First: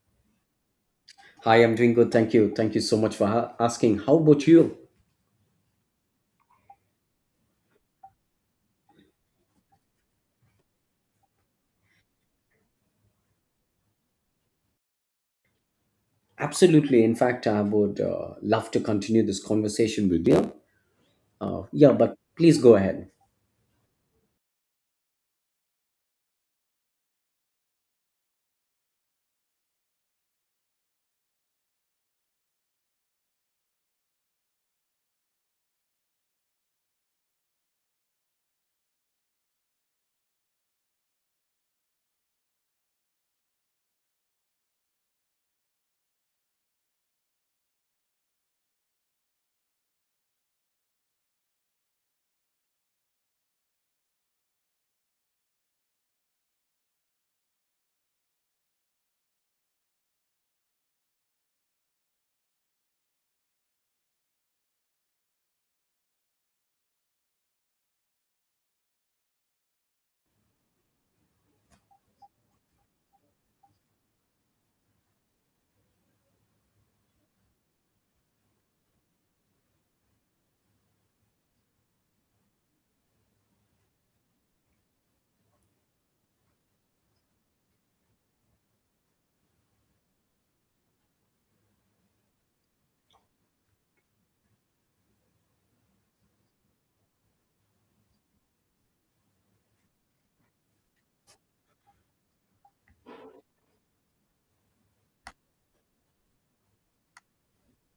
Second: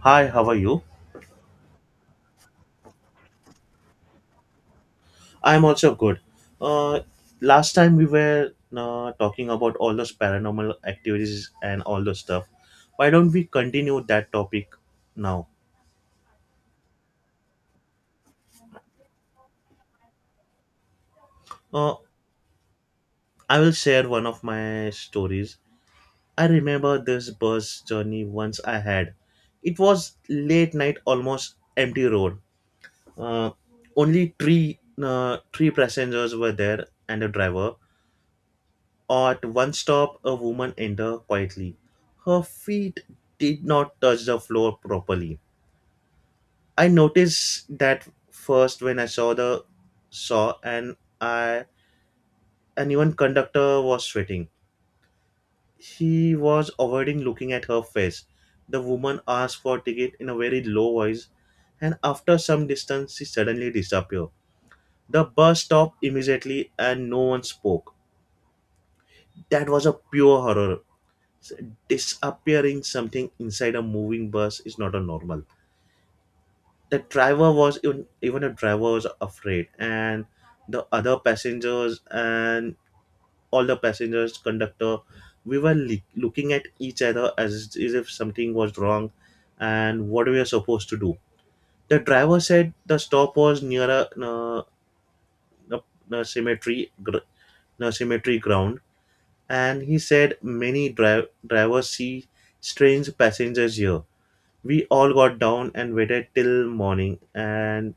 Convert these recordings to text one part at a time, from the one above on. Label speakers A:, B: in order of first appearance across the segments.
A: Hi, how are you?
B: Hi, I'm doing good. Thank you. Thank you so much for asking. How about you?
A: I'm also good. Uh, Last time we were talking about all those paranormal activities and all those stuff. Why don't we continue that topic now?
B: Absolutely. In fact, I would love to continue this conversation with you. Yeah,
A: Uh,
B: but please go ahead.
A: I will share one of my stories. I remember this bus journey once I had. It was late night, almost empty road. Uh, Only three passengers were there and a driver. At one stop, a woman entered quietly. Her feet did not touch the floor properly. I noticed that first when I saw the saw and I and even conductor was sweating. He was avoiding looking at her face. The woman asked for ticket in a very low voice, and after some distance, she suddenly disappeared. The bus stopped immediately, and no one spoke. That was a pure horror. s- Disappearing something inside a moving bus is not a normal. The driver was even a driver was afraid, and the other passengers and all the passengers, conductor, we were looking at each other as if something was wrong, and what we are supposed to do. The driver said the stop was near a, a cemetery, a cemetery ground, and he said many drivers see strange passengers here. We all got down and waited till morning, and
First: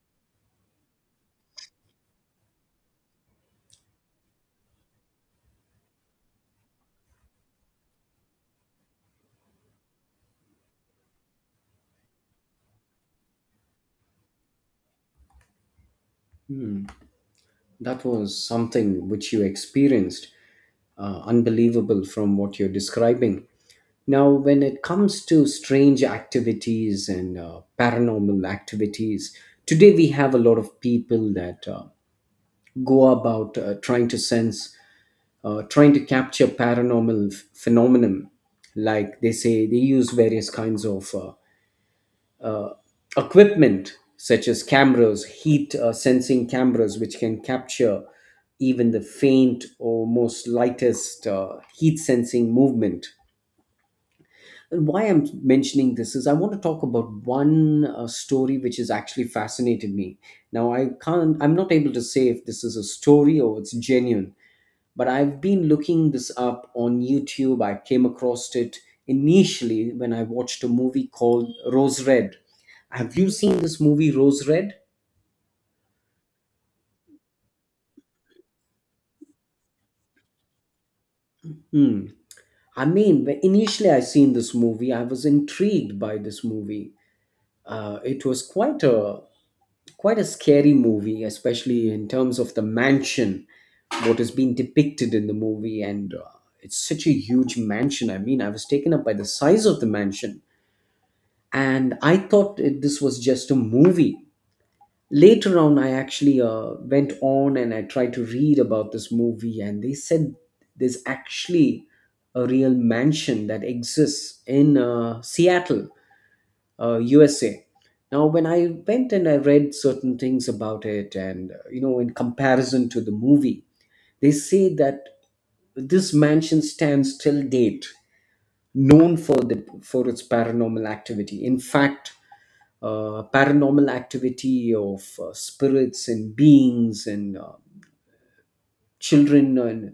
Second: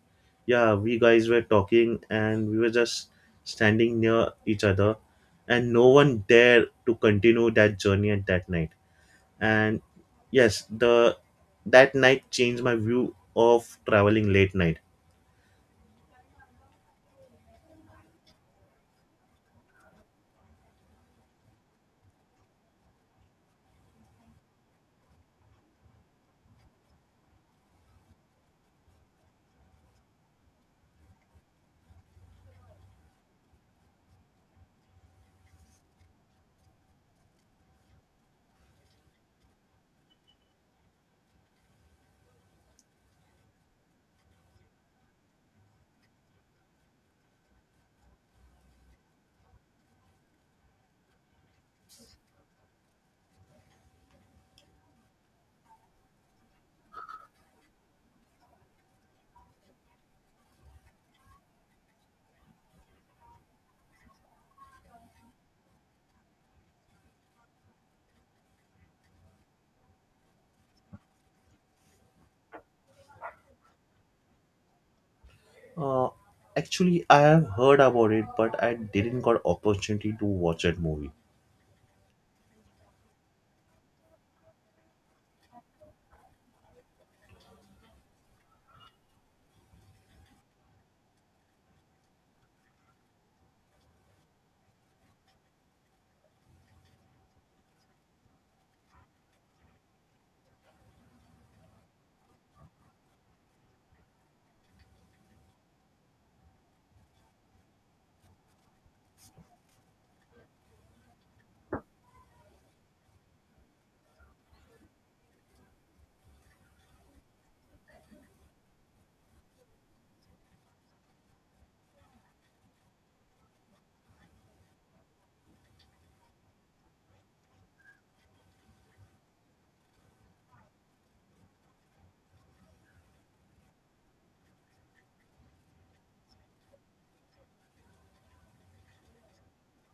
A: yeah, we guys were talking and we were just standing near each other, and no one dared to continue that journey at that night, and yes, the that night changed my view of traveling late night.
B: Hmm. That was something which you experienced, unbelievable from what you're describing. Now, when it comes to strange activities and paranormal activities, today we have a lot of people that go about trying to sense trying to capture paranormal phenomenon. Like they say, they use various kinds of equipment such as cameras, heat sensing cameras, which can capture even the faint or most lightest heat sensing movement. And why I'm mentioning this is I want to talk about one story which has actually fascinated me. Now I'm not able to say if this is a story or it's genuine, but I've been looking this up on YouTube. I came across it initially when I watched a movie called Rose Red. Have you seen this movie, Rose Red?
A: uh, Actually, I have heard about it, but I didn't got opportunity to watch that movie.
B: Hmm. I mean, initially I seen this movie. I was intrigued by this movie. It was quite a scary movie, especially in terms of the mansion, what is being depicted in the movie, and it's such a huge mansion. I mean, I was taken up by the size of the mansion. And this was just a movie. Later on, I actually went on and I tried to read about this movie, and they said there's actually a real mansion that exists in Seattle, USA. Now, when I went and I read certain things about it, and you know, in comparison to the movie, they say that this mansion stands till date, known for the for its paranormal activity. In fact, paranormal activity of spirits and beings and children and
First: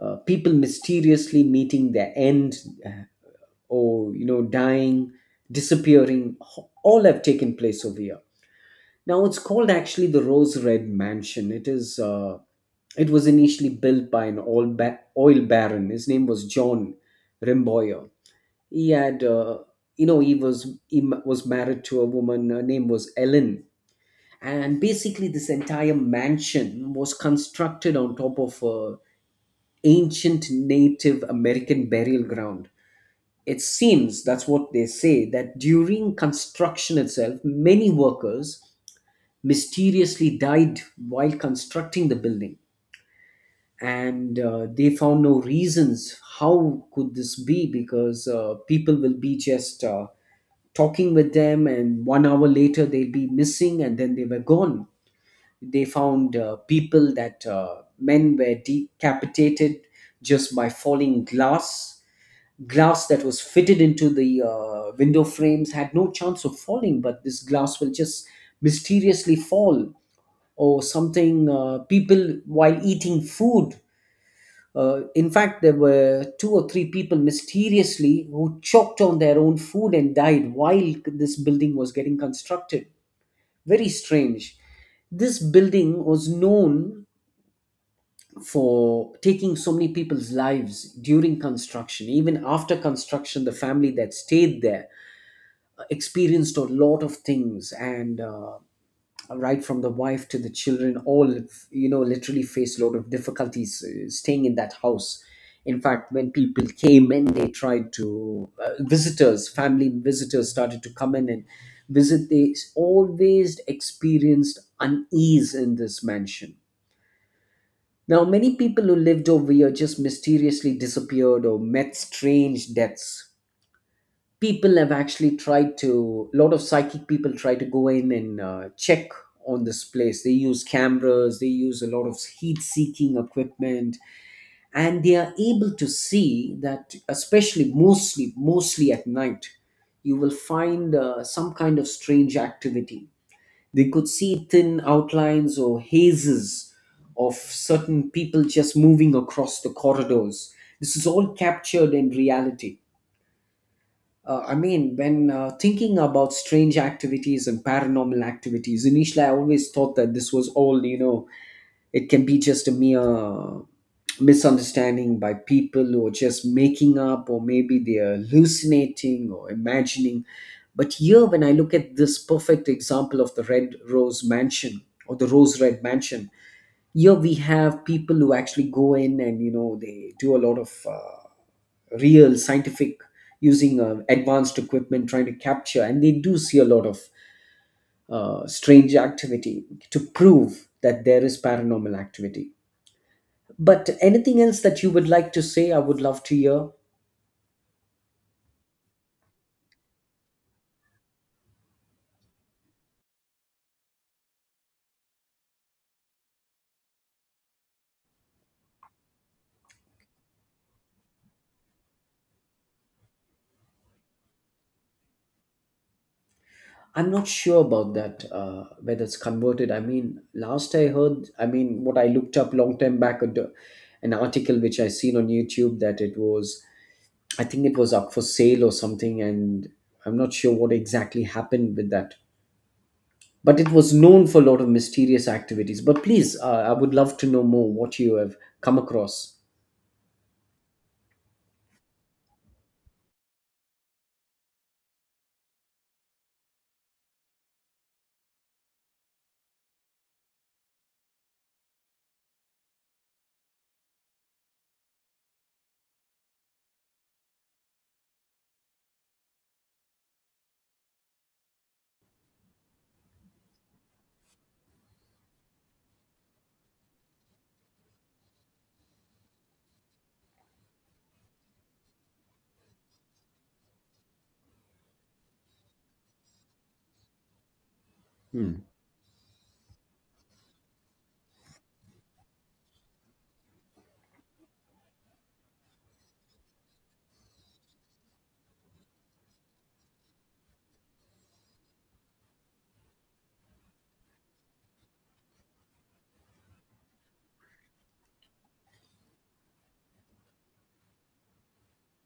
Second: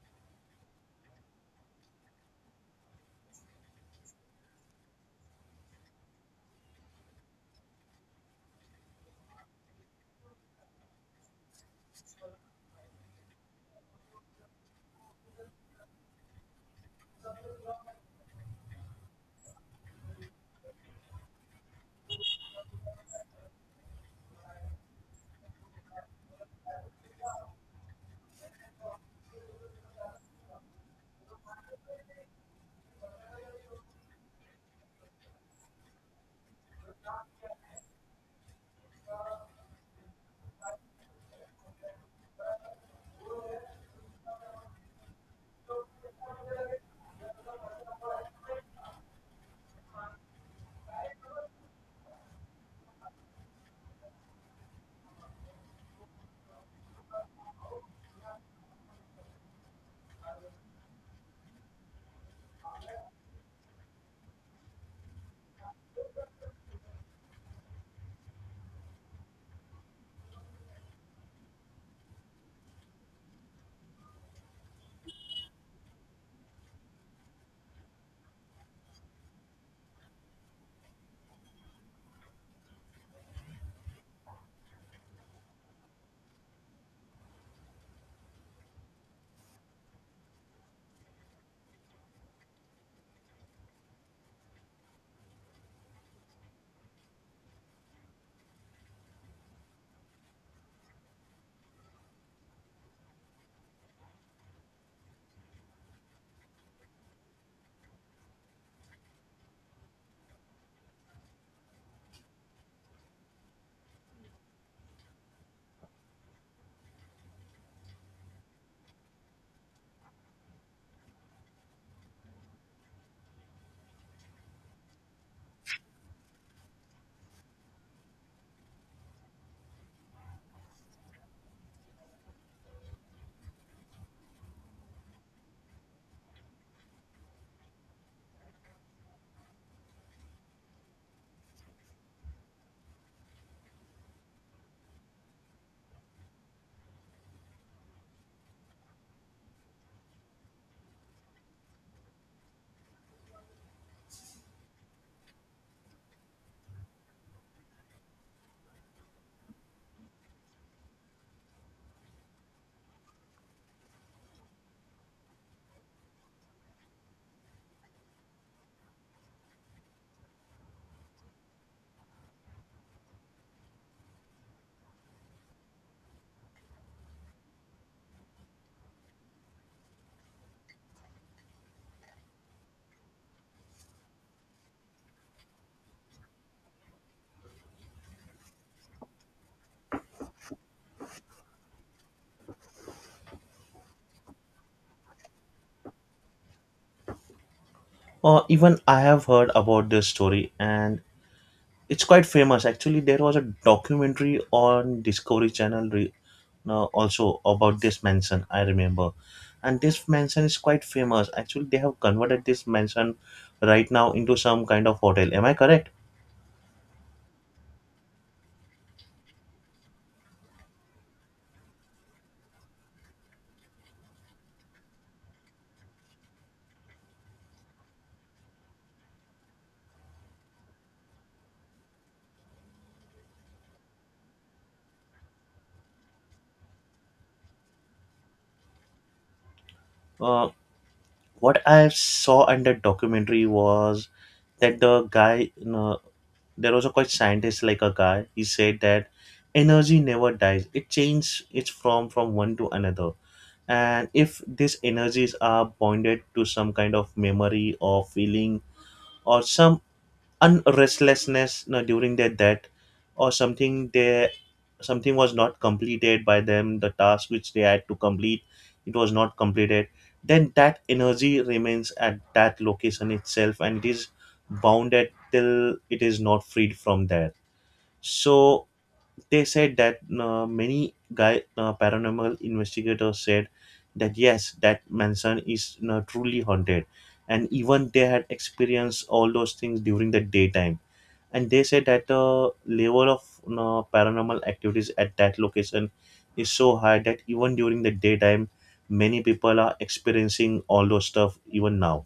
B: people mysteriously meeting their end, uh, or you know, dying, disappearing. All have taken place over here. Now, it's called actually the Rose Red Mansion. It is it was initially built by an oil baron. His name was John Rimboyer. He had, you know, he was married to a woman. Her name was Ellen. And basically, this entire mansion was constructed on top of a ancient Native American burial ground, it seems. That's what they say, that during construction itself, many workers mysteriously died while constructing the building. And they found no reasons how could this be, because people will be just talking with them, and 1 hour later they will be missing, and then they were gone. They found people that men were decapitated just by falling glass. Glass that was fitted into the window frames had no chance of falling, but this glass will just mysteriously fall or something. People while eating food, in fact, there were two or three people mysteriously who choked on their own food and died while this building was getting constructed. Very strange. This building was known for taking so many people's lives during construction. Even after construction, the family that stayed there experienced a lot of things, and right from the wife to the children, all, you know, literally faced a lot of difficulties staying in that house. In fact, when people came in, they tried to, visitors started to come in and visit. They always experienced unease in this mansion. Now, many people who lived over here just mysteriously disappeared or met strange deaths. People have actually tried to, a lot of psychic people try to go in and check on this place. They use cameras, they use a lot of heat seeking equipment, and they are able to see that, mostly at night, you will find some kind of strange activity. They could see thin outlines or hazes of certain people just moving across the corridors. This is all captured in reality. I mean, when thinking about strange activities and paranormal activities, initially I always thought that this was all, you know, it can be just a mere misunderstanding by people or just making up, or maybe they're hallucinating or imagining. But here, when I look at this perfect example of the Red Rose Mansion or the Rose Red Mansion, here we have people who actually go in, and you know, they do a lot of real scientific using advanced equipment trying to capture, and they do see a lot of strange activity to prove that there is paranormal activity. But anything else that you would like to say, I would love to hear.
A: Or even I have heard about this story, and it's quite famous. Actually, there was a documentary on Discovery Channel, also about this mansion, I remember, and this mansion is quite famous. Actually, they have converted this mansion right now into some kind of hotel. Am I correct?
B: I'm not sure about that, whether it's converted. I mean, last I heard, I mean, what I looked up long time back, an article which I seen on YouTube, that it was, I think it was up for sale or something, and I'm not sure what exactly happened with that. But it was known for a lot of mysterious activities. But please, I would love to know more what you have come across.
A: Uh, what I saw in that documentary was that the guy, you know, there was a quite scientist like a guy. He said that energy never dies. It changes. It's from one to another, and if these energies are bonded to some kind of memory or feeling or some unrestlessness, you know, during their death or something, they something was not completed by them, the task which they had to complete, it was not completed. Then that energy remains at that location itself, and it is bounded till it is not freed from there.
B: Hmm.
A: So they said that many guy paranormal investigators said that yes, that mansion is truly haunted, and even they had experienced all those things during the daytime. And they said that the level of paranormal activities at that location is so high that even during the daytime, many people are experiencing all those stuff even now.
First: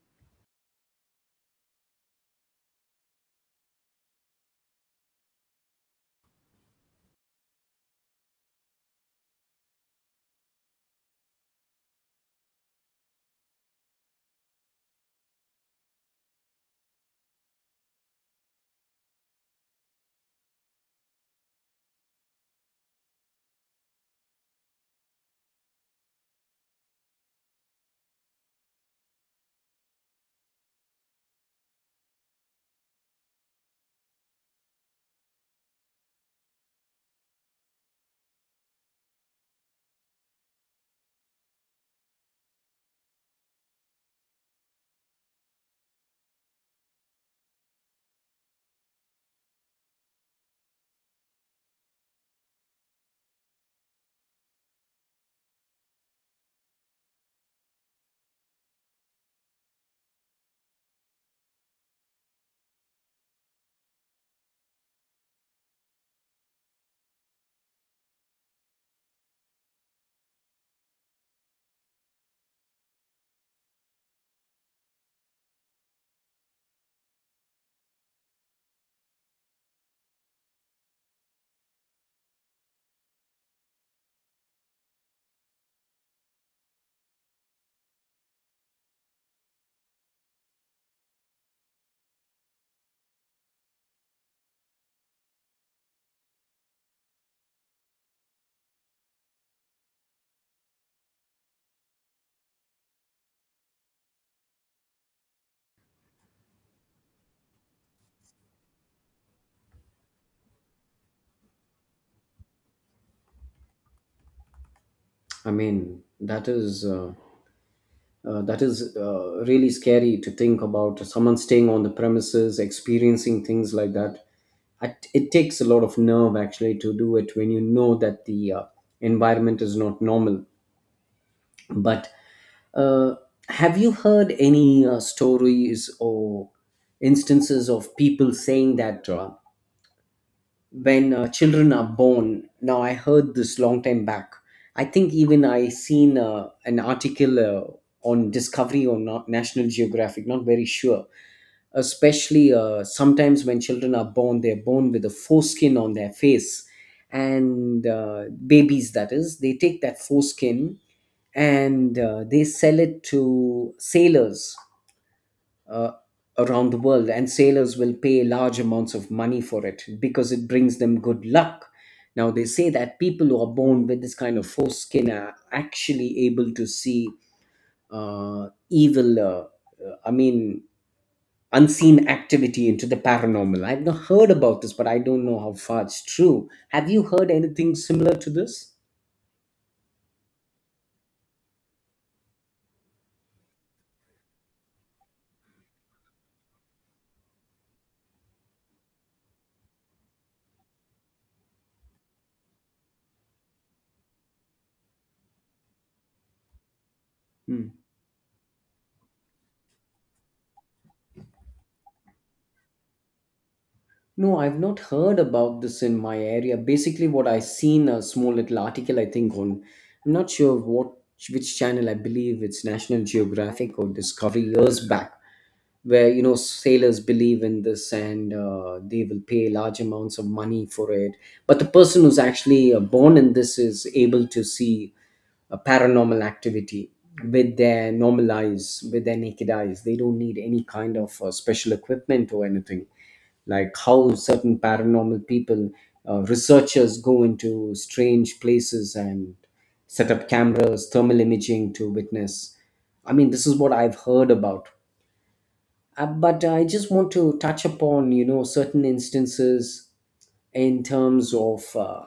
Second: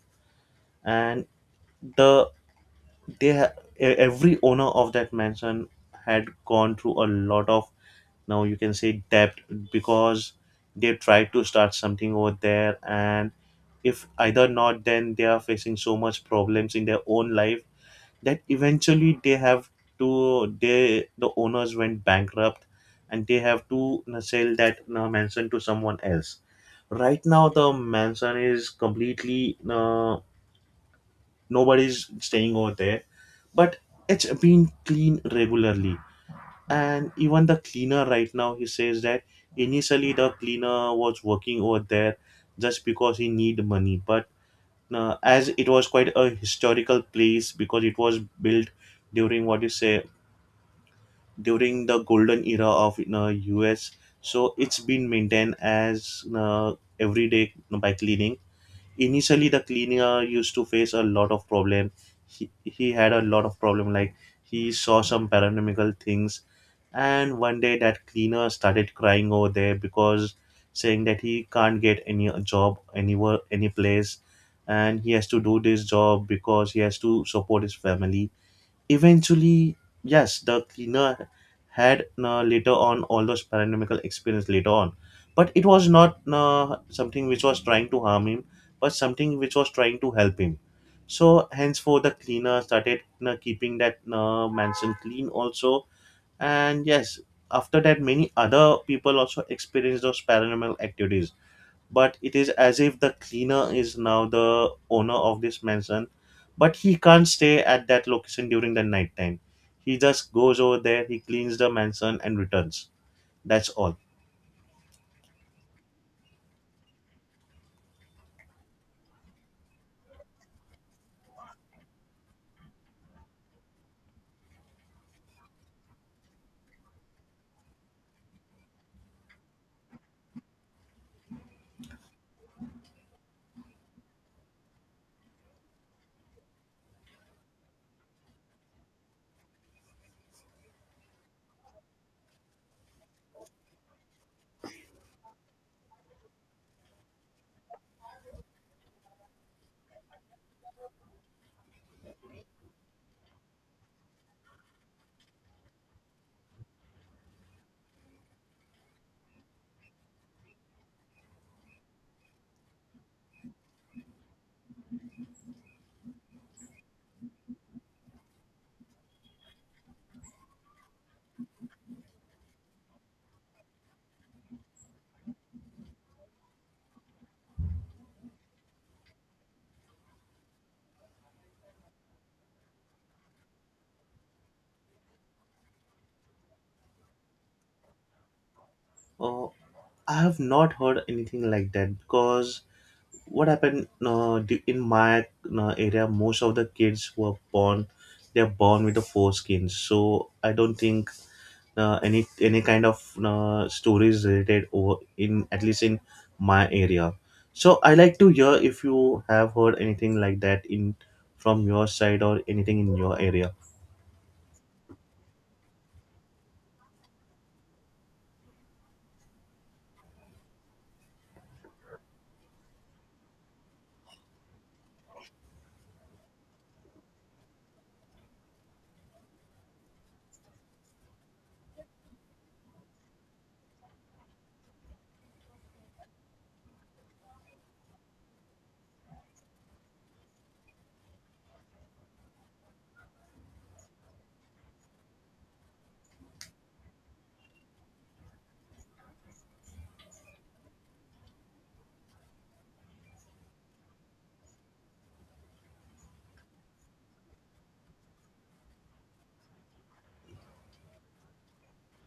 A: And the they ha- e- every owner of that mansion had gone through a lot of, now you can say, debt, because they tried to start something over there, and if either not, then they are facing so much problems in their own life, that eventually they have to, they, the owners went bankrupt, and they have to you sell that you mansion to someone else. Right now the mansion is completely nobody's staying over there, but it's been cleaned regularly. And even the cleaner right now, he says that initially the cleaner was working over there just because he need money. But as it was quite a historical place, because it was built during, what you say, during the golden era of us, so it's been maintained as every day by cleaning. Initially the cleaner used to face a lot of problem. He had a lot of problem, like he saw some paranormal things. And one day that cleaner started crying over there, because saying that he can't get any job anywhere, any place, and he has to do this job because he has to support his family. Eventually, yes, the cleaner had later on all those paranormal experience later on, but it was not something which was trying to harm him, but something which was trying to help him. So henceforth, the cleaner started keeping that mansion clean also. And yes, after that, many other people also experience those paranormal activities, but it is as if the cleaner is now the owner of this mansion. But he can't stay at that location during the night time. He just goes over there, he cleans the mansion and returns. That's all.
B: I mean, that is really scary to think about someone staying on the premises, experiencing things like that. It takes a lot of nerve actually to do it when you know that the environment is not normal. But uh, have you heard any stories or instances of people saying that when children are born? Now I heard this long time back, I think even I seen an article on Discovery or not, National Geographic, not very sure. Especially sometimes when children are born, they're born with a foreskin on their face, and babies, that is, they take that foreskin and they sell it to sailors uh, around the world, and sailors will pay large amounts of money for it because it brings them good luck. Now, they say that people who are born with this kind of foreskin are actually able to see uh, evil, uh, I mean, unseen activity into the paranormal. I've not heard about this, but I don't know how far it's true. Have you heard anything similar to this?
A: Oh, I have not heard anything like that, because what happened, in my area, most of the kids who are born, they're born with the foreskins. So I don't think any kind of stories related, or in, at least in my area.
B: Hmm.
A: So I like to hear if you have heard anything like that in, from your side, or anything in your area.
B: No, I've not heard about this in my area. Basically, what I seen, a small little article, I think on, I'm not sure what which channel. I believe it's National Geographic or Discovery years back, where you know, sailors believe in this, and they will pay large amounts of money for it. But the person who's actually born in this is able to see a paranormal activity with their normal eyes, with their naked eyes. They don't need any kind of special equipment or anything, like how certain paranormal people, researchers go into strange places and set up cameras, thermal imaging to witness. I mean, this is what I've heard about. But I just want to touch upon, you know, certain instances in terms of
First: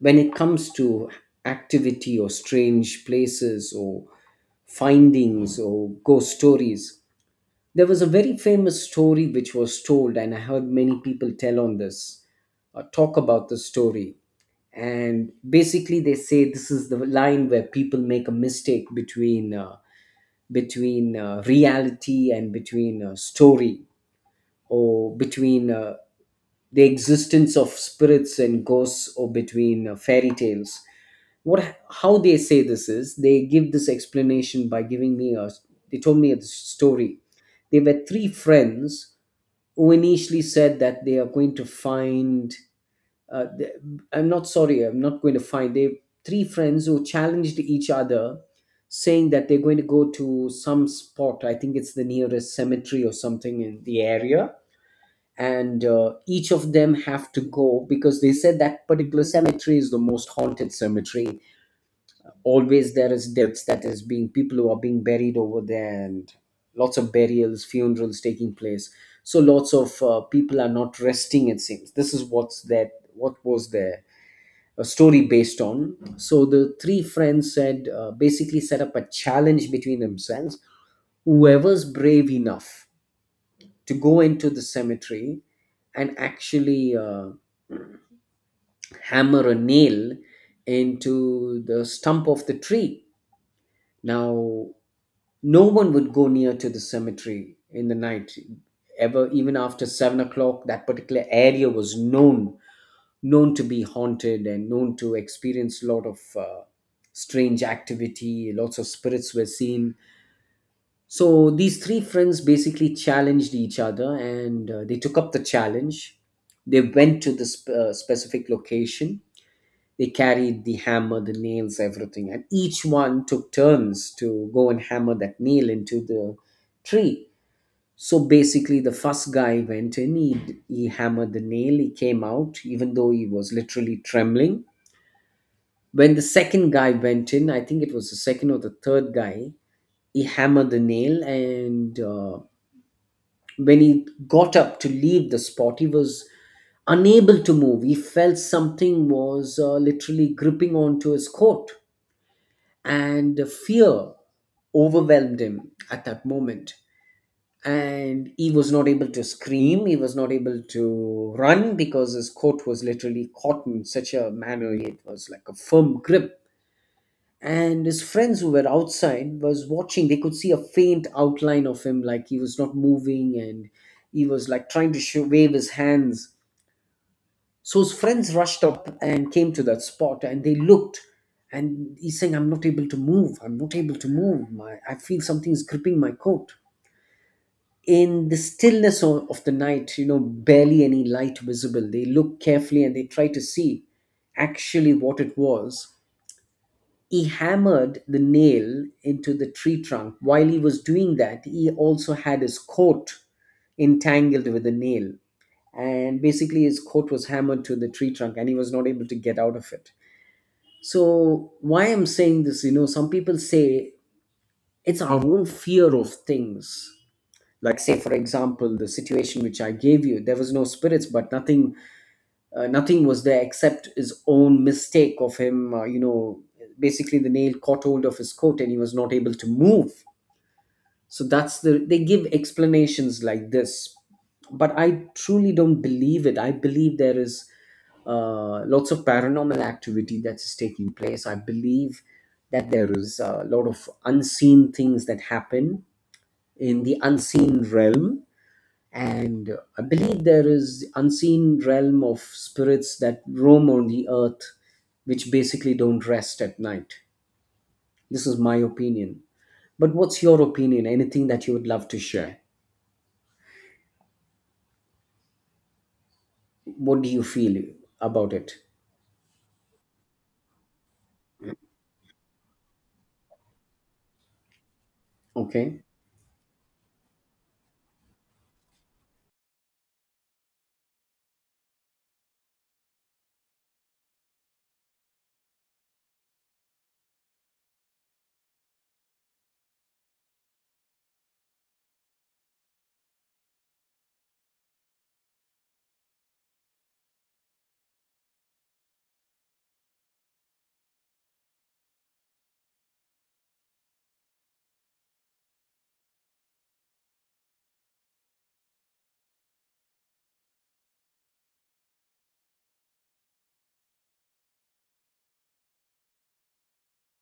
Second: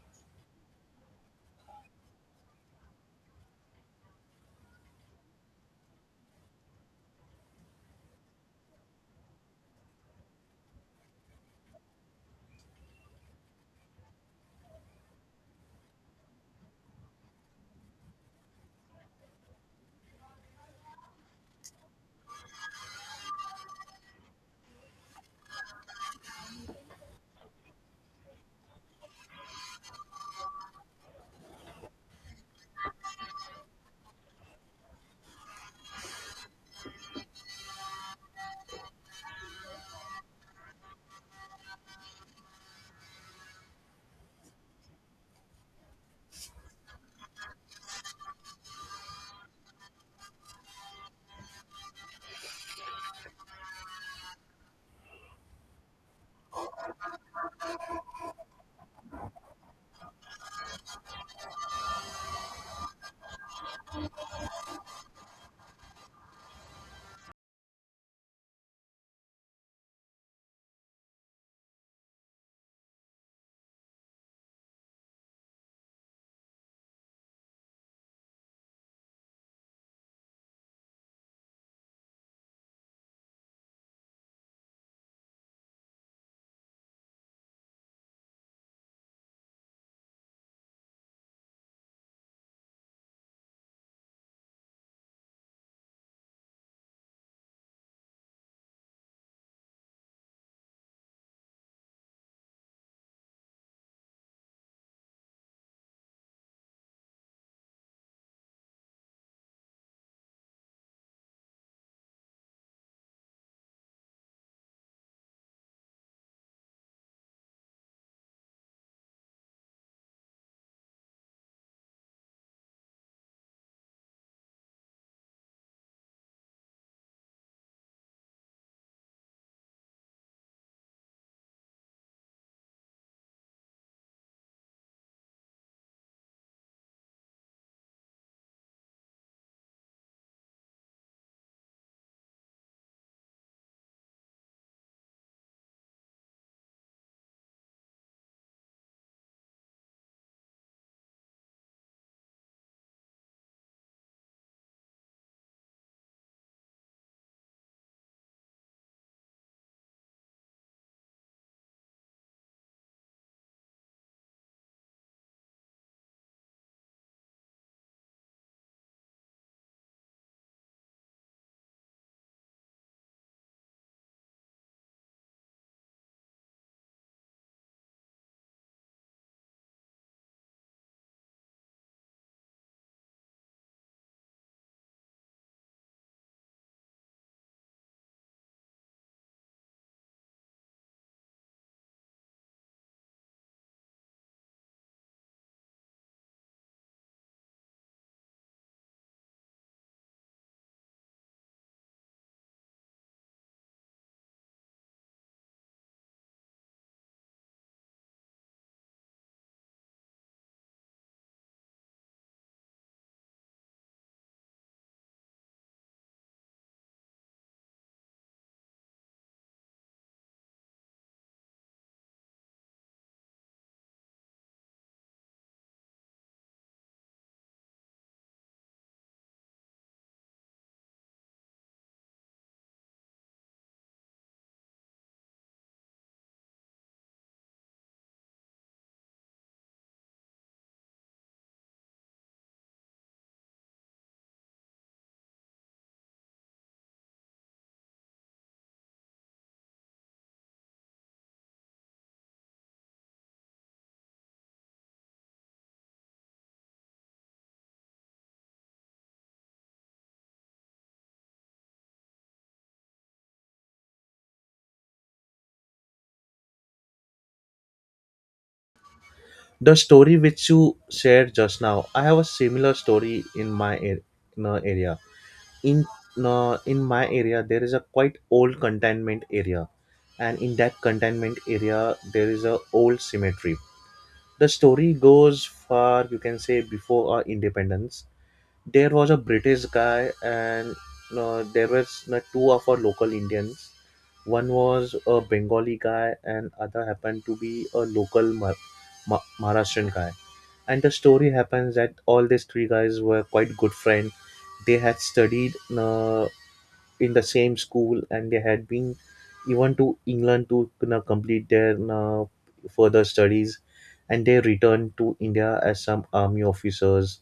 B: when it comes to activity or strange places or findings or ghost stories. There was a very famous story which was told, and I heard many people tell on this, talk about the story. And basically, they say this is the line where people make a mistake between reality and between story, or between the existence of spirits and ghosts, or between fairy tales. What How they say this is? They give this explanation by giving me a. They told me a story. They were three friends who initially said that they are going to find uh, th- I'm not sorry I'm not going to find they three friends who challenged each other, saying that they're going to go to some spot. I think it's the nearest cemetery or something in the area, and each of them have to go because they said that particular cemetery is the most haunted cemetery. Always there is deaths that is being, people who are being buried over there, and lots of burials, funerals taking place, so lots of people are not resting, it seems. This is what's that, what was there a story based on. So the three friends said, basically set up a challenge between themselves: whoever's brave enough to go into the cemetery and actually hammer a nail into the stump of the tree. Now, no one would go near to the cemetery in the night ever, even after 7 o'clock. That particular area was known to be haunted and known to experience a lot of strange activity. Lots of spirits were seen. So these three friends basically challenged each other, and they took up the challenge. They went to this specific location. They carried the hammer, the nails, everything, and each one took turns to go and hammer that nail into the tree. So basically, the first guy went in, he hammered the nail, he came out, even though he was literally trembling. When the second guy went in, I think it was the second or the third guy, he hammered the nail, and when he got up to leave the spot, he was unable to move. He felt something was literally gripping onto his coat, and fear overwhelmed him at that moment, and he was not able to scream. He was not able to run because his coat was literally caught in such a manner. It was like a firm grip. And his friends who were outside was watching. They could see a faint outline of him, like he was not moving, and he was like trying to show, wave his hands. So his friends rushed up and came to that spot and they looked, and he's saying, "I'm not able to move. I'm not able to move. My, I feel something's gripping my coat." In the stillness of the night, you know, barely any light visible, they look carefully and they try to see actually what it was. He hammered the nail into the tree trunk. While he was doing that, he also had his coat entangled with the nail, and basically his coat was hammered to the tree trunk and he was not able to get out of it. So why I'm saying this, you know, some people say it's our own fear of things. Like, say for example the situation which I gave you, there was no spirits, but nothing, nothing was there except his own mistake of him, you know, basically the nail caught hold of his coat and he was not able to move. So that's the, they give explanations like this. But I truly don't believe it. I believe there is lots of paranormal activity that is taking place. I believe that there is a lot of unseen things that happen in the unseen realm, and I believe there is unseen realm of spirits that roam on the earth, which basically don't rest at night. This is my opinion. But what's your opinion? Anything that you would love to share? What do you feel about it?
A: The story which you shared just now, I have a similar story in my area.
B: Okay.
A: in in my area, there is a quite old containment area, and in that containment area there is a old cemetery. The story goes far, you can say, before our independence. There was a British guy, and there was two of our local Indians. One was a Bengali guy, and other happened to be a local Maharashtrian guy. And the story happens that all these three guys were quite good friends. They had studied in the same school, and they had been even to England to you complete their further studies. And they returned to India as some army officers.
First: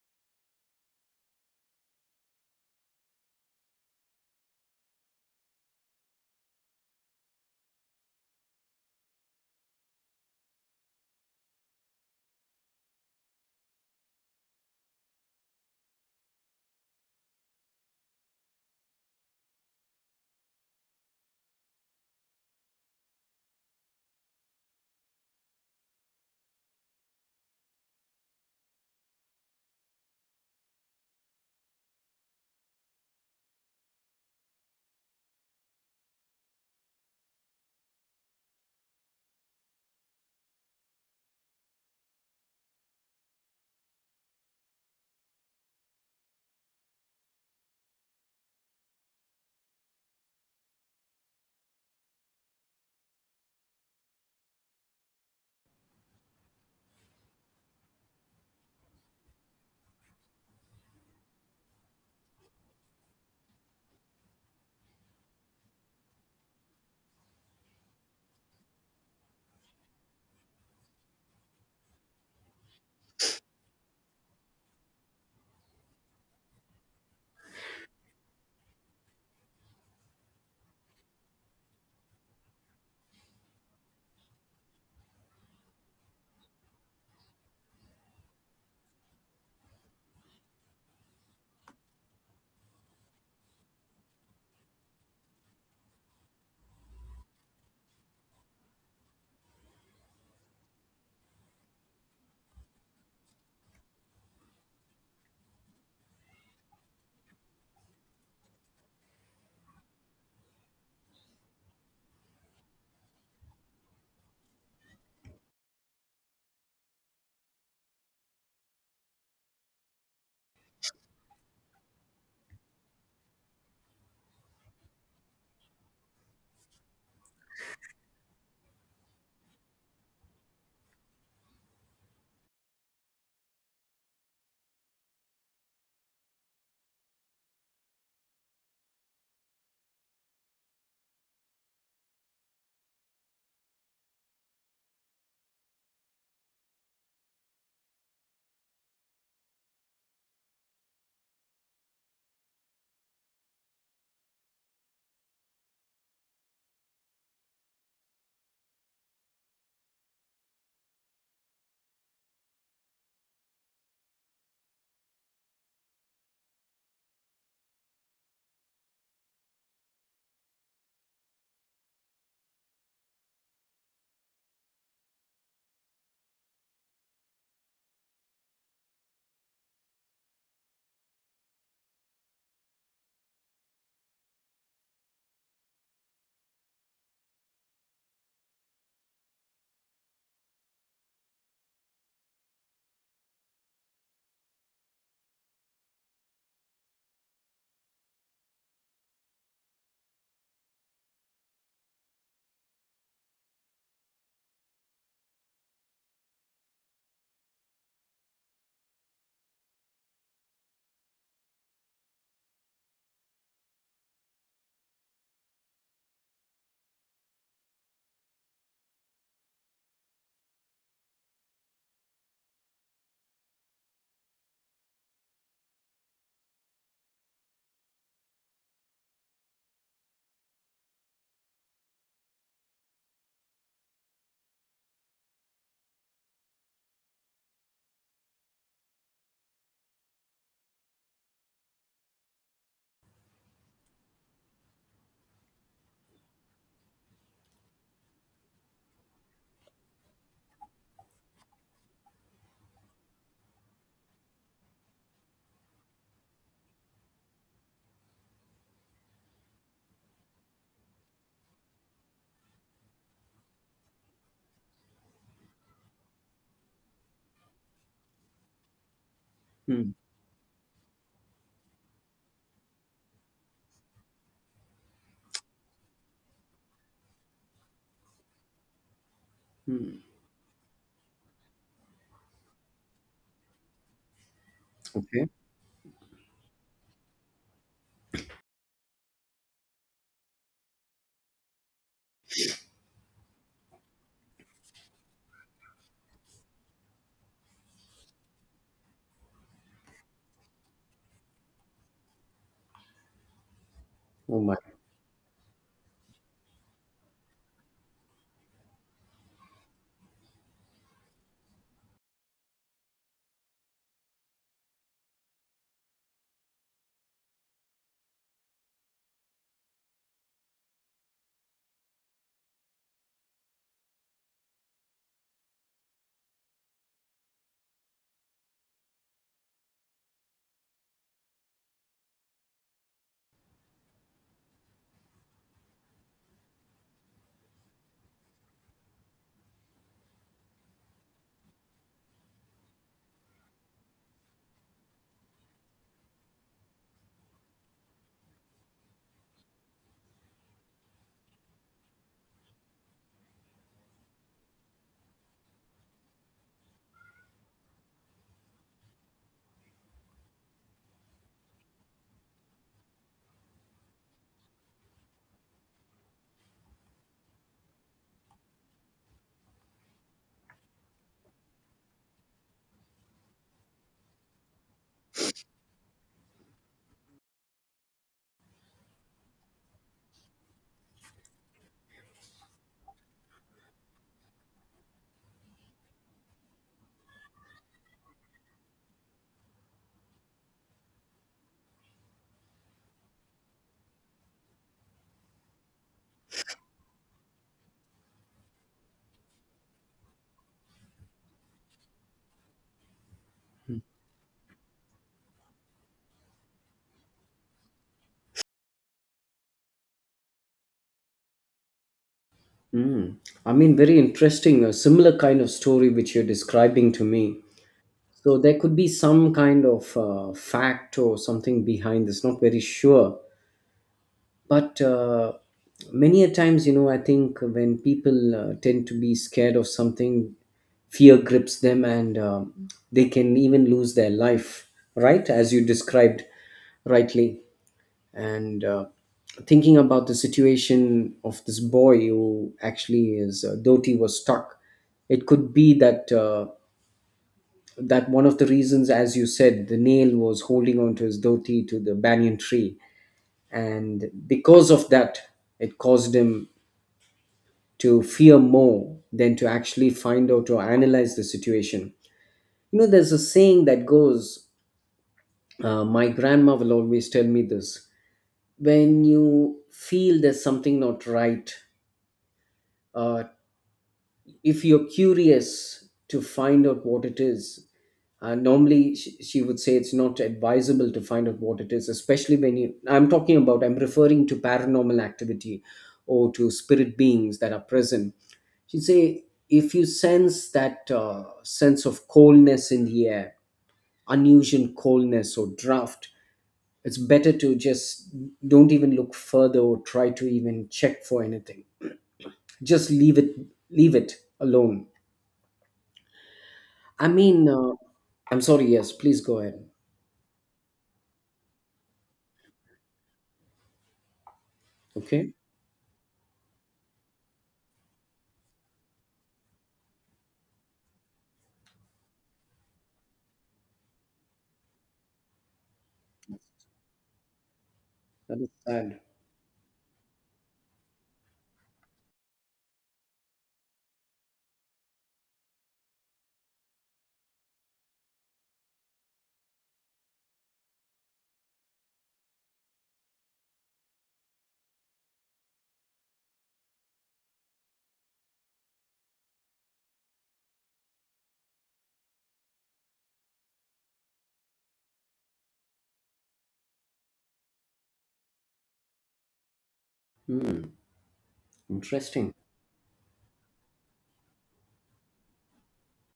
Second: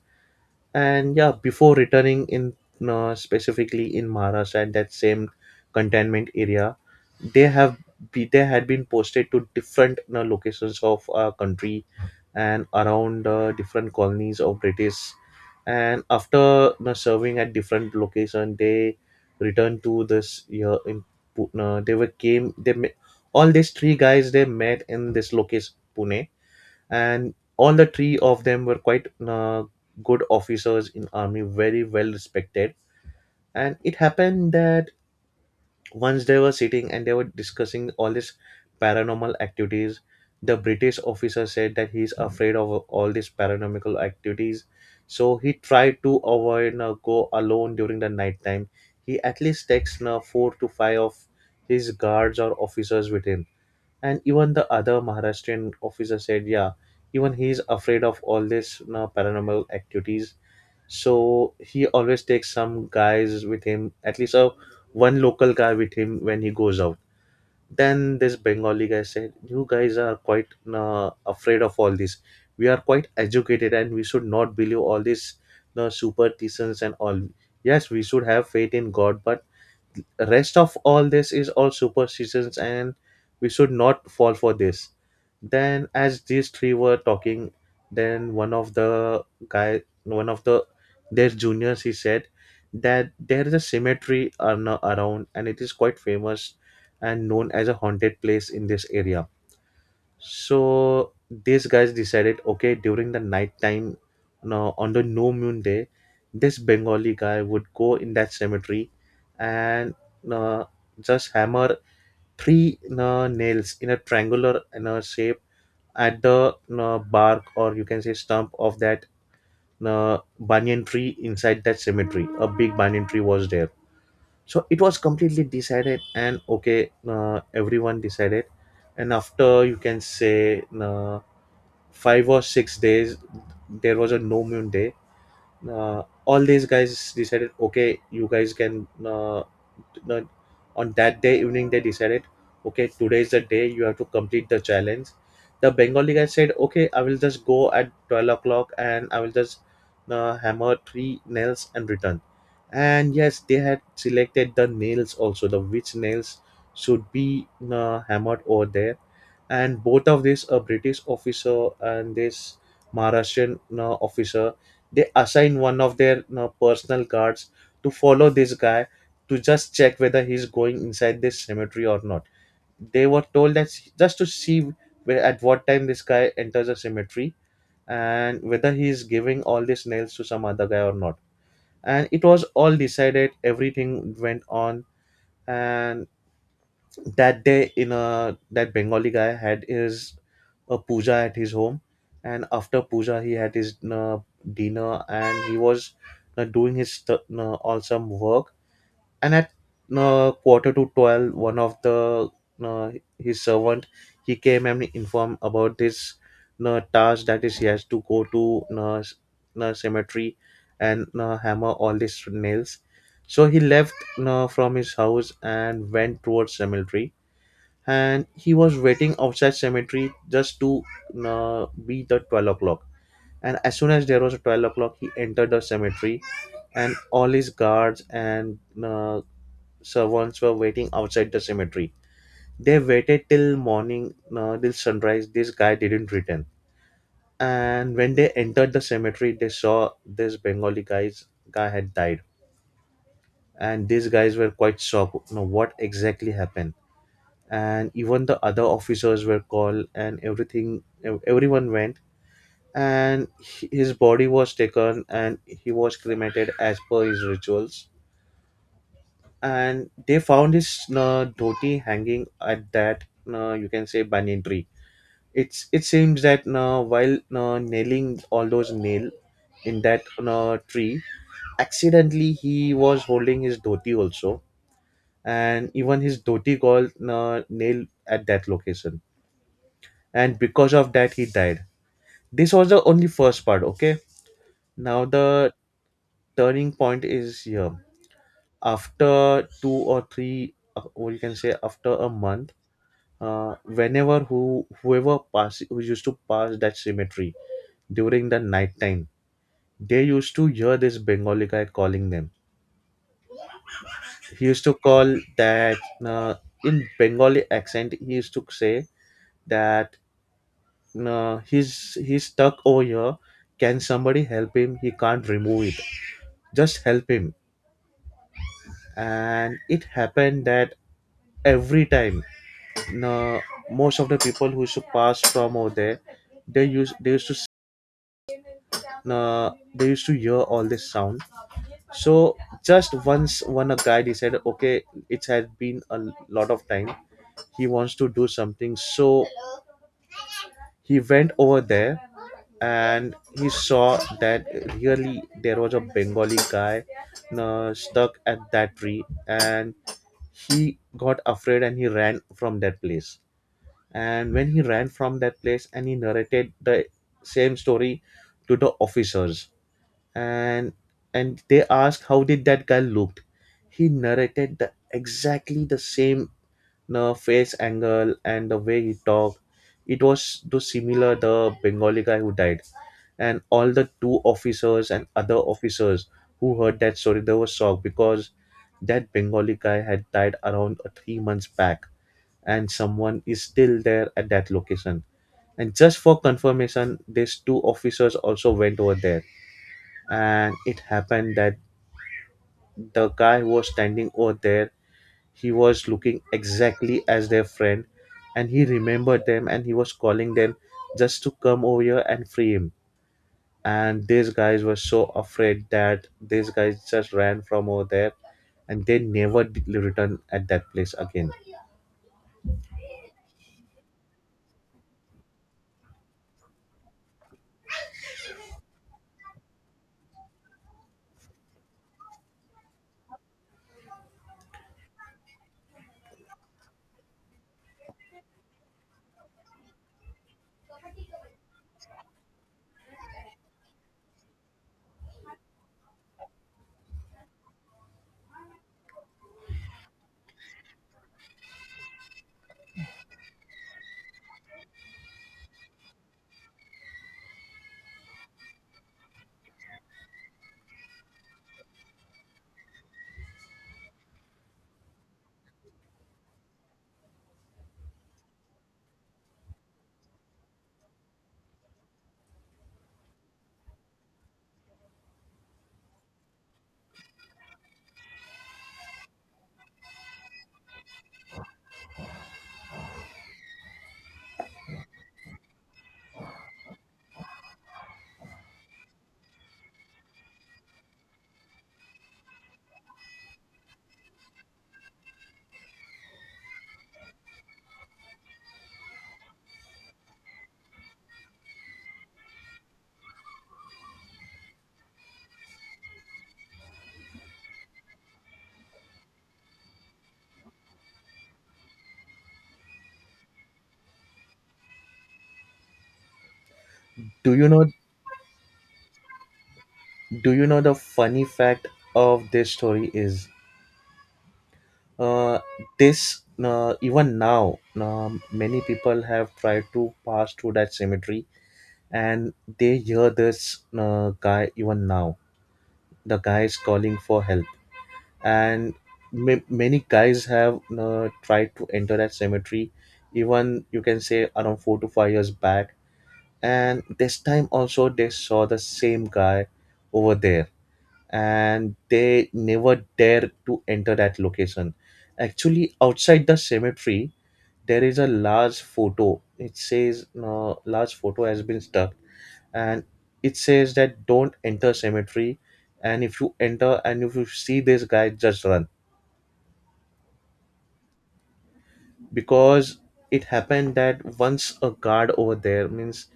A: And yeah, before returning in, specifically in Maharashtra and that same containment area, they have they had been posted to different, you know, locations of our country, and around different colonies of British. And after, you know, serving at different location, they returned to this year in Pune. They were came, they met, all these three guys they met in this location Pune. And all the three of them were quite good officers in army, very well respected. And it happened that once they were sitting and they were discussing all these paranormal activities. The British officer said that he's afraid of all these paranormal activities, so he tried to avoid go alone during the night time. He at least takes 4 to 5 of his guards or officers with him. And even the other Maharashtrian officer said, yeah, even he's afraid of all this, you know, paranormal activities. So he always takes some guys with him, at least a one local guy with him when he goes out. Then this Bengali guy said, "You guys are quite you afraid of all this. We are quite educated, and we should not believe all these you superstitions and all. Yes, we should have faith in God, but." Rest of all this is all superstitions, and we should not fall for this. Then as these three were talking, then one of the guy, one of the their juniors, he said that there is a cemetery around, and it is quite famous and known as a haunted place in this area. So these guys decided, okay, during the night time, no, on the new moon day, this Bengali guy would go in that cemetery and uh, just hammer three nails in a triangular shape at the bark, or you can say stump of that banyan tree inside that cemetery. A big banyan tree was there. So it was completely decided, and okay, everyone decided. And after 5 or 6 days there was a no moon day. All these guys decided, okay you guys can no, on that day evening they decided, okay, today is the day you have to complete the challenge. The Bengali guy said, okay, I will just go at 12 o'clock and I will just hammer three nails and return. And yes, they had selected the nails also, the which nails should be hammered over there. And both of these, a British officer and this Maharashtrian officer, they assign one of their personal guards to follow this guy, to just check whether he's going inside this cemetery or not. They were told that just to see where, at what time this guy enters a cemetery, and whether he is giving all these nails to some other guy or not. And it was all decided, everything went on. And that day, in a that Bengali guy had his a puja at his home, and after puja he had his dinner, and he was doing his awesome work. And at quarter to 12, one of the uh, his servant, he came and informed about this task, that is, he has to go to cemetery and hammer all these nails. So he left from his house and went towards cemetery, and he was waiting outside cemetery just to be the 12 o'clock. And as soon as there was a 12 o'clock, he entered the cemetery, and all his guards and uh, servants were waiting outside the cemetery. They waited till morning, till sunrise. This guy didn't return, and when they entered the cemetery, they saw this bengali guy's guy had died. And these guys were quite shocked, what exactly happened. And even the other officers were called, and everyone went, and his body was taken and he was cremated as per his rituals. And they found his dhoti hanging at that you can say banyan tree. It seems that while nailing all those nail in
B: Hmm.
A: that tree, accidentally he was holding his dhoti also, and even his dhoti got nailed at that location,
B: Hmm.
A: and because of that he died. This was the only first part, okay. Now
B: Okay.
A: the turning point is here. After two or three or you can say after a month, whenever who whoever pass who used to pass that cemetery during the night time, they used to hear this Bengali guy calling them.
B: Oh
A: He
B: my.
A: used to call that, uh, in Bengali accent, he used to say that he's stuck over here, can somebody help him, he can't remove it, just help him. And it happened that every time, no, most of the people who used to pass from over there, they used to s- no, they used to hear all this sound. So just once one a guy decided, okay, it has been a lot of time, he wants to do something. So he went over there, and he saw that really there was a Bengali guy stuck at that tree, and he got afraid and he ran from that place. And when he ran from that place, and he narrated the same story to the officers. And they asked how did that guy looked. He narrated the exactly the same, the face angle and the way he talked. It was too similar the Bengali guy who died. And all the two officers and other officers who heard that story, they were shocked, because that Bengali guy had died around 3 months back, and someone is still there at that location. And just for confirmation, these two officers also went over there, and it happened that the guy who was standing over there, he was looking exactly as their friend, and he remembered them and he was calling them just to come over here and free him. And these guys were so afraid that these guys just ran from over there, and they never returned at that place again.
B: Mm. I mean, very interesting. A similar kind of story which you're describing to me. So there could be some kind of fact or something behind this. Not very sure, but many a times, you know, I think when people tend to be scared of something, fear grips them, and they can even lose their life. Right, as you described rightly. And thinking about the situation of this boy who actually is, Dhoti was stuck. It could be that that one of the reasons, as you said, the nail was holding onto his dhoti to the banyan tree, and because of that, it caused him to fear more than to actually find out or analyze the situation. You know, there's a saying that goes. My grandma will always tell me this. When you feel there's something not right, uh, if you're curious to find out what it is, normally she would say it's not advisable to find out what it is, especially when you. I'm talking about, I'm referring to paranormal activity or to spirit beings that are present. She'd say, if you sense that sense of coldness in the air, unusual coldness or draft, it's better to just don't even look further or try to even check for anything. Just leave it alone. I
A: Do you
B: mean,
A: know?
B: I'm sorry. Yes, please go ahead.
A: Do you know the funny fact of this story is,
B: Okay,
A: uh, this even now, many people have tried to pass through that cemetery, and they hear this guy even now, the guys calling for help.
B: that is
A: And
B: sad.
A: many guys have tried to enter that cemetery, even you can say around 4 to 5 years back, and this time also they saw the same guy over there, and they never dare to enter that location. Actually, outside the cemetery there is a large photo, it says large photo has been stuck, and it says that don't enter cemetery, and if you enter and if you see this guy, just run.
B: Hmm, interesting.
A: Because it happened that once a guard over there, means,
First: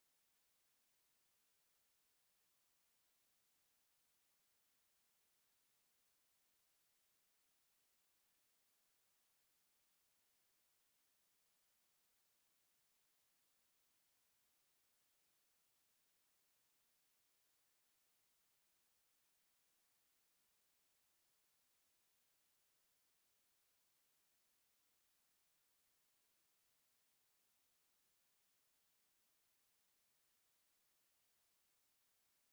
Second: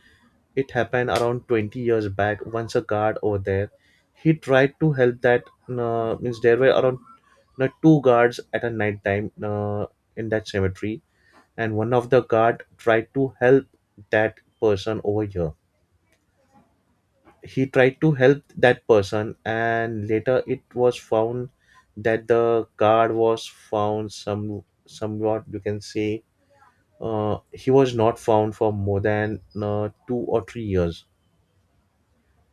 A: it happened around 20 years back, once a guard over there, he tried to help that means, there were around two guards at a night time in that cemetery, and one of the guard tried to help that person over here. He tried to help that person, and later it was found that the card was found somewhat you can say, he was not found for more than 2 or 3 years.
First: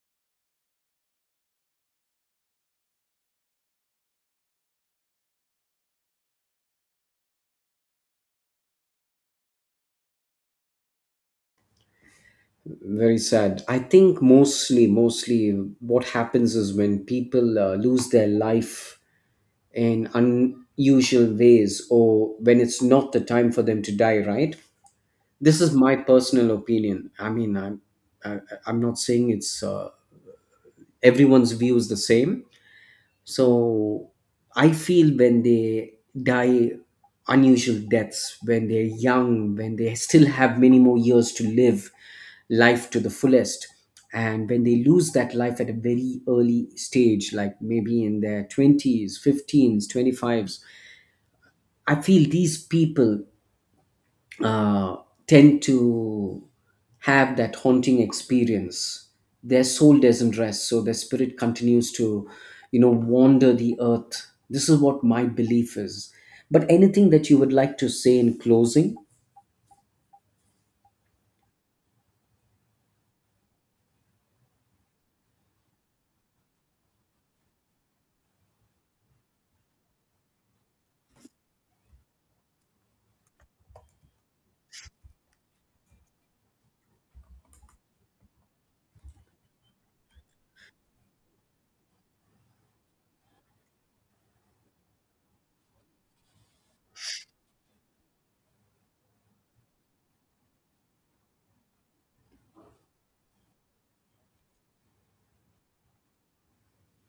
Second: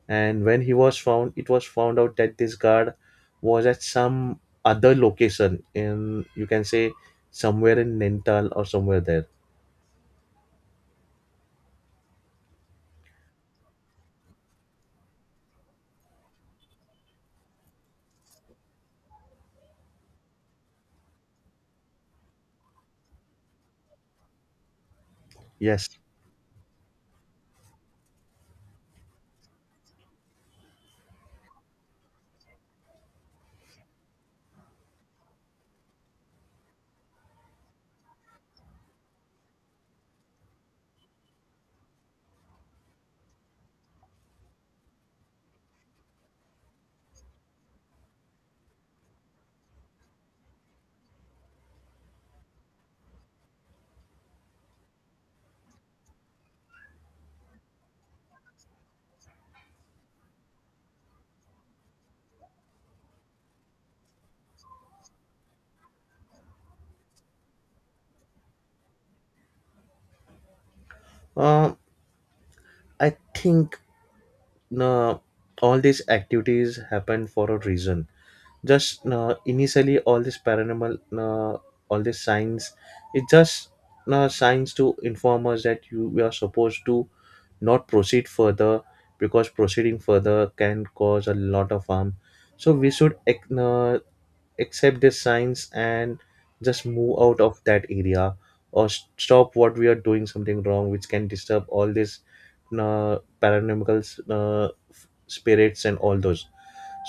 A: And when he was found, it was found out that this guard was at some other location in, you can say, somewhere in Nental or somewhere there.
B: Very sad. I think mostly, mostly what happens is when people lose their life in unusual ways, or when it's not the time for them to die. Right. This is
A: Yes,
B: my personal opinion. I mean, I'm, I, I'm not saying it's everyone's view is the same. So I feel when they die unusual deaths, when they're young, when they still have many more years to live life to the fullest, and when they lose that life at a very early stage, like maybe in their 20s, 15s, 25s, I feel these people uh, tend to have that haunting experience. Their soul doesn't rest, so their spirit continues to, you know, wander the earth. This is what my belief is. But anything that you would like to say in closing?
A: uh, I think uh, all these activities happened for a reason. Just initially all this paranormal, all this signs, it just signs to inform us that you we are supposed to not proceed further, because proceeding further can cause a lot of harm. So we should accept these signs and just move out of that area, or stop what we are doing something wrong which can disturb all these paranormal uh, spirits and all those.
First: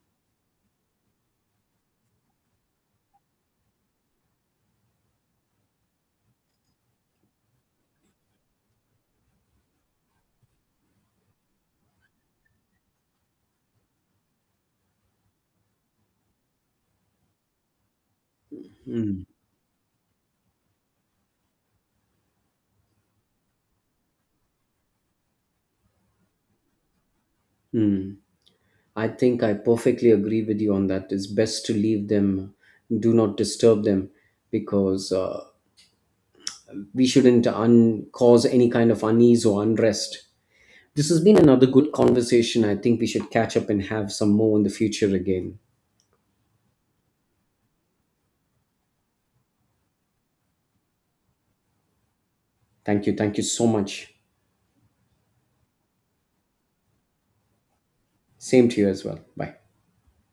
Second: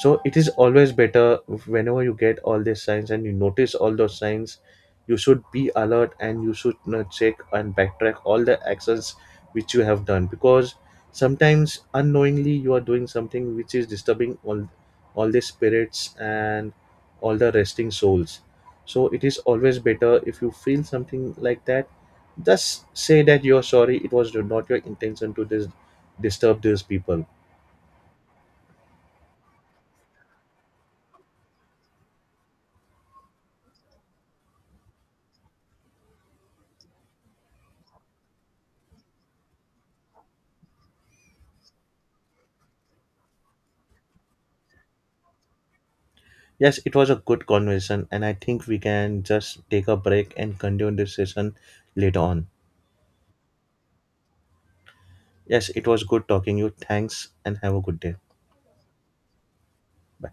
A: So it is always better, if whenever you get all these signs and you notice all those signs, you should be alert, and you should check and backtrack all the actions which you have done, because sometimes unknowingly you are doing something which is disturbing all the spirits and all the resting souls. So it is always better, if you feel something like that, just say that you're sorry, it was not your intention to disturb these people.
B: Hmm. I think I perfectly agree with you on that. It's best to leave them, do not disturb them, because we shouldn't cause any kind of unease or unrest. This has been another good conversation. I think we should catch up and have some more in the future again.
A: Yes, it was a good conversation, and I think we can just take a break and continue this session later on.
B: Thank you. Thank you so much.
A: Yes, it was good talking you. Thanks, and have a good day.
B: Same to you as well. Bye.
A: Bye.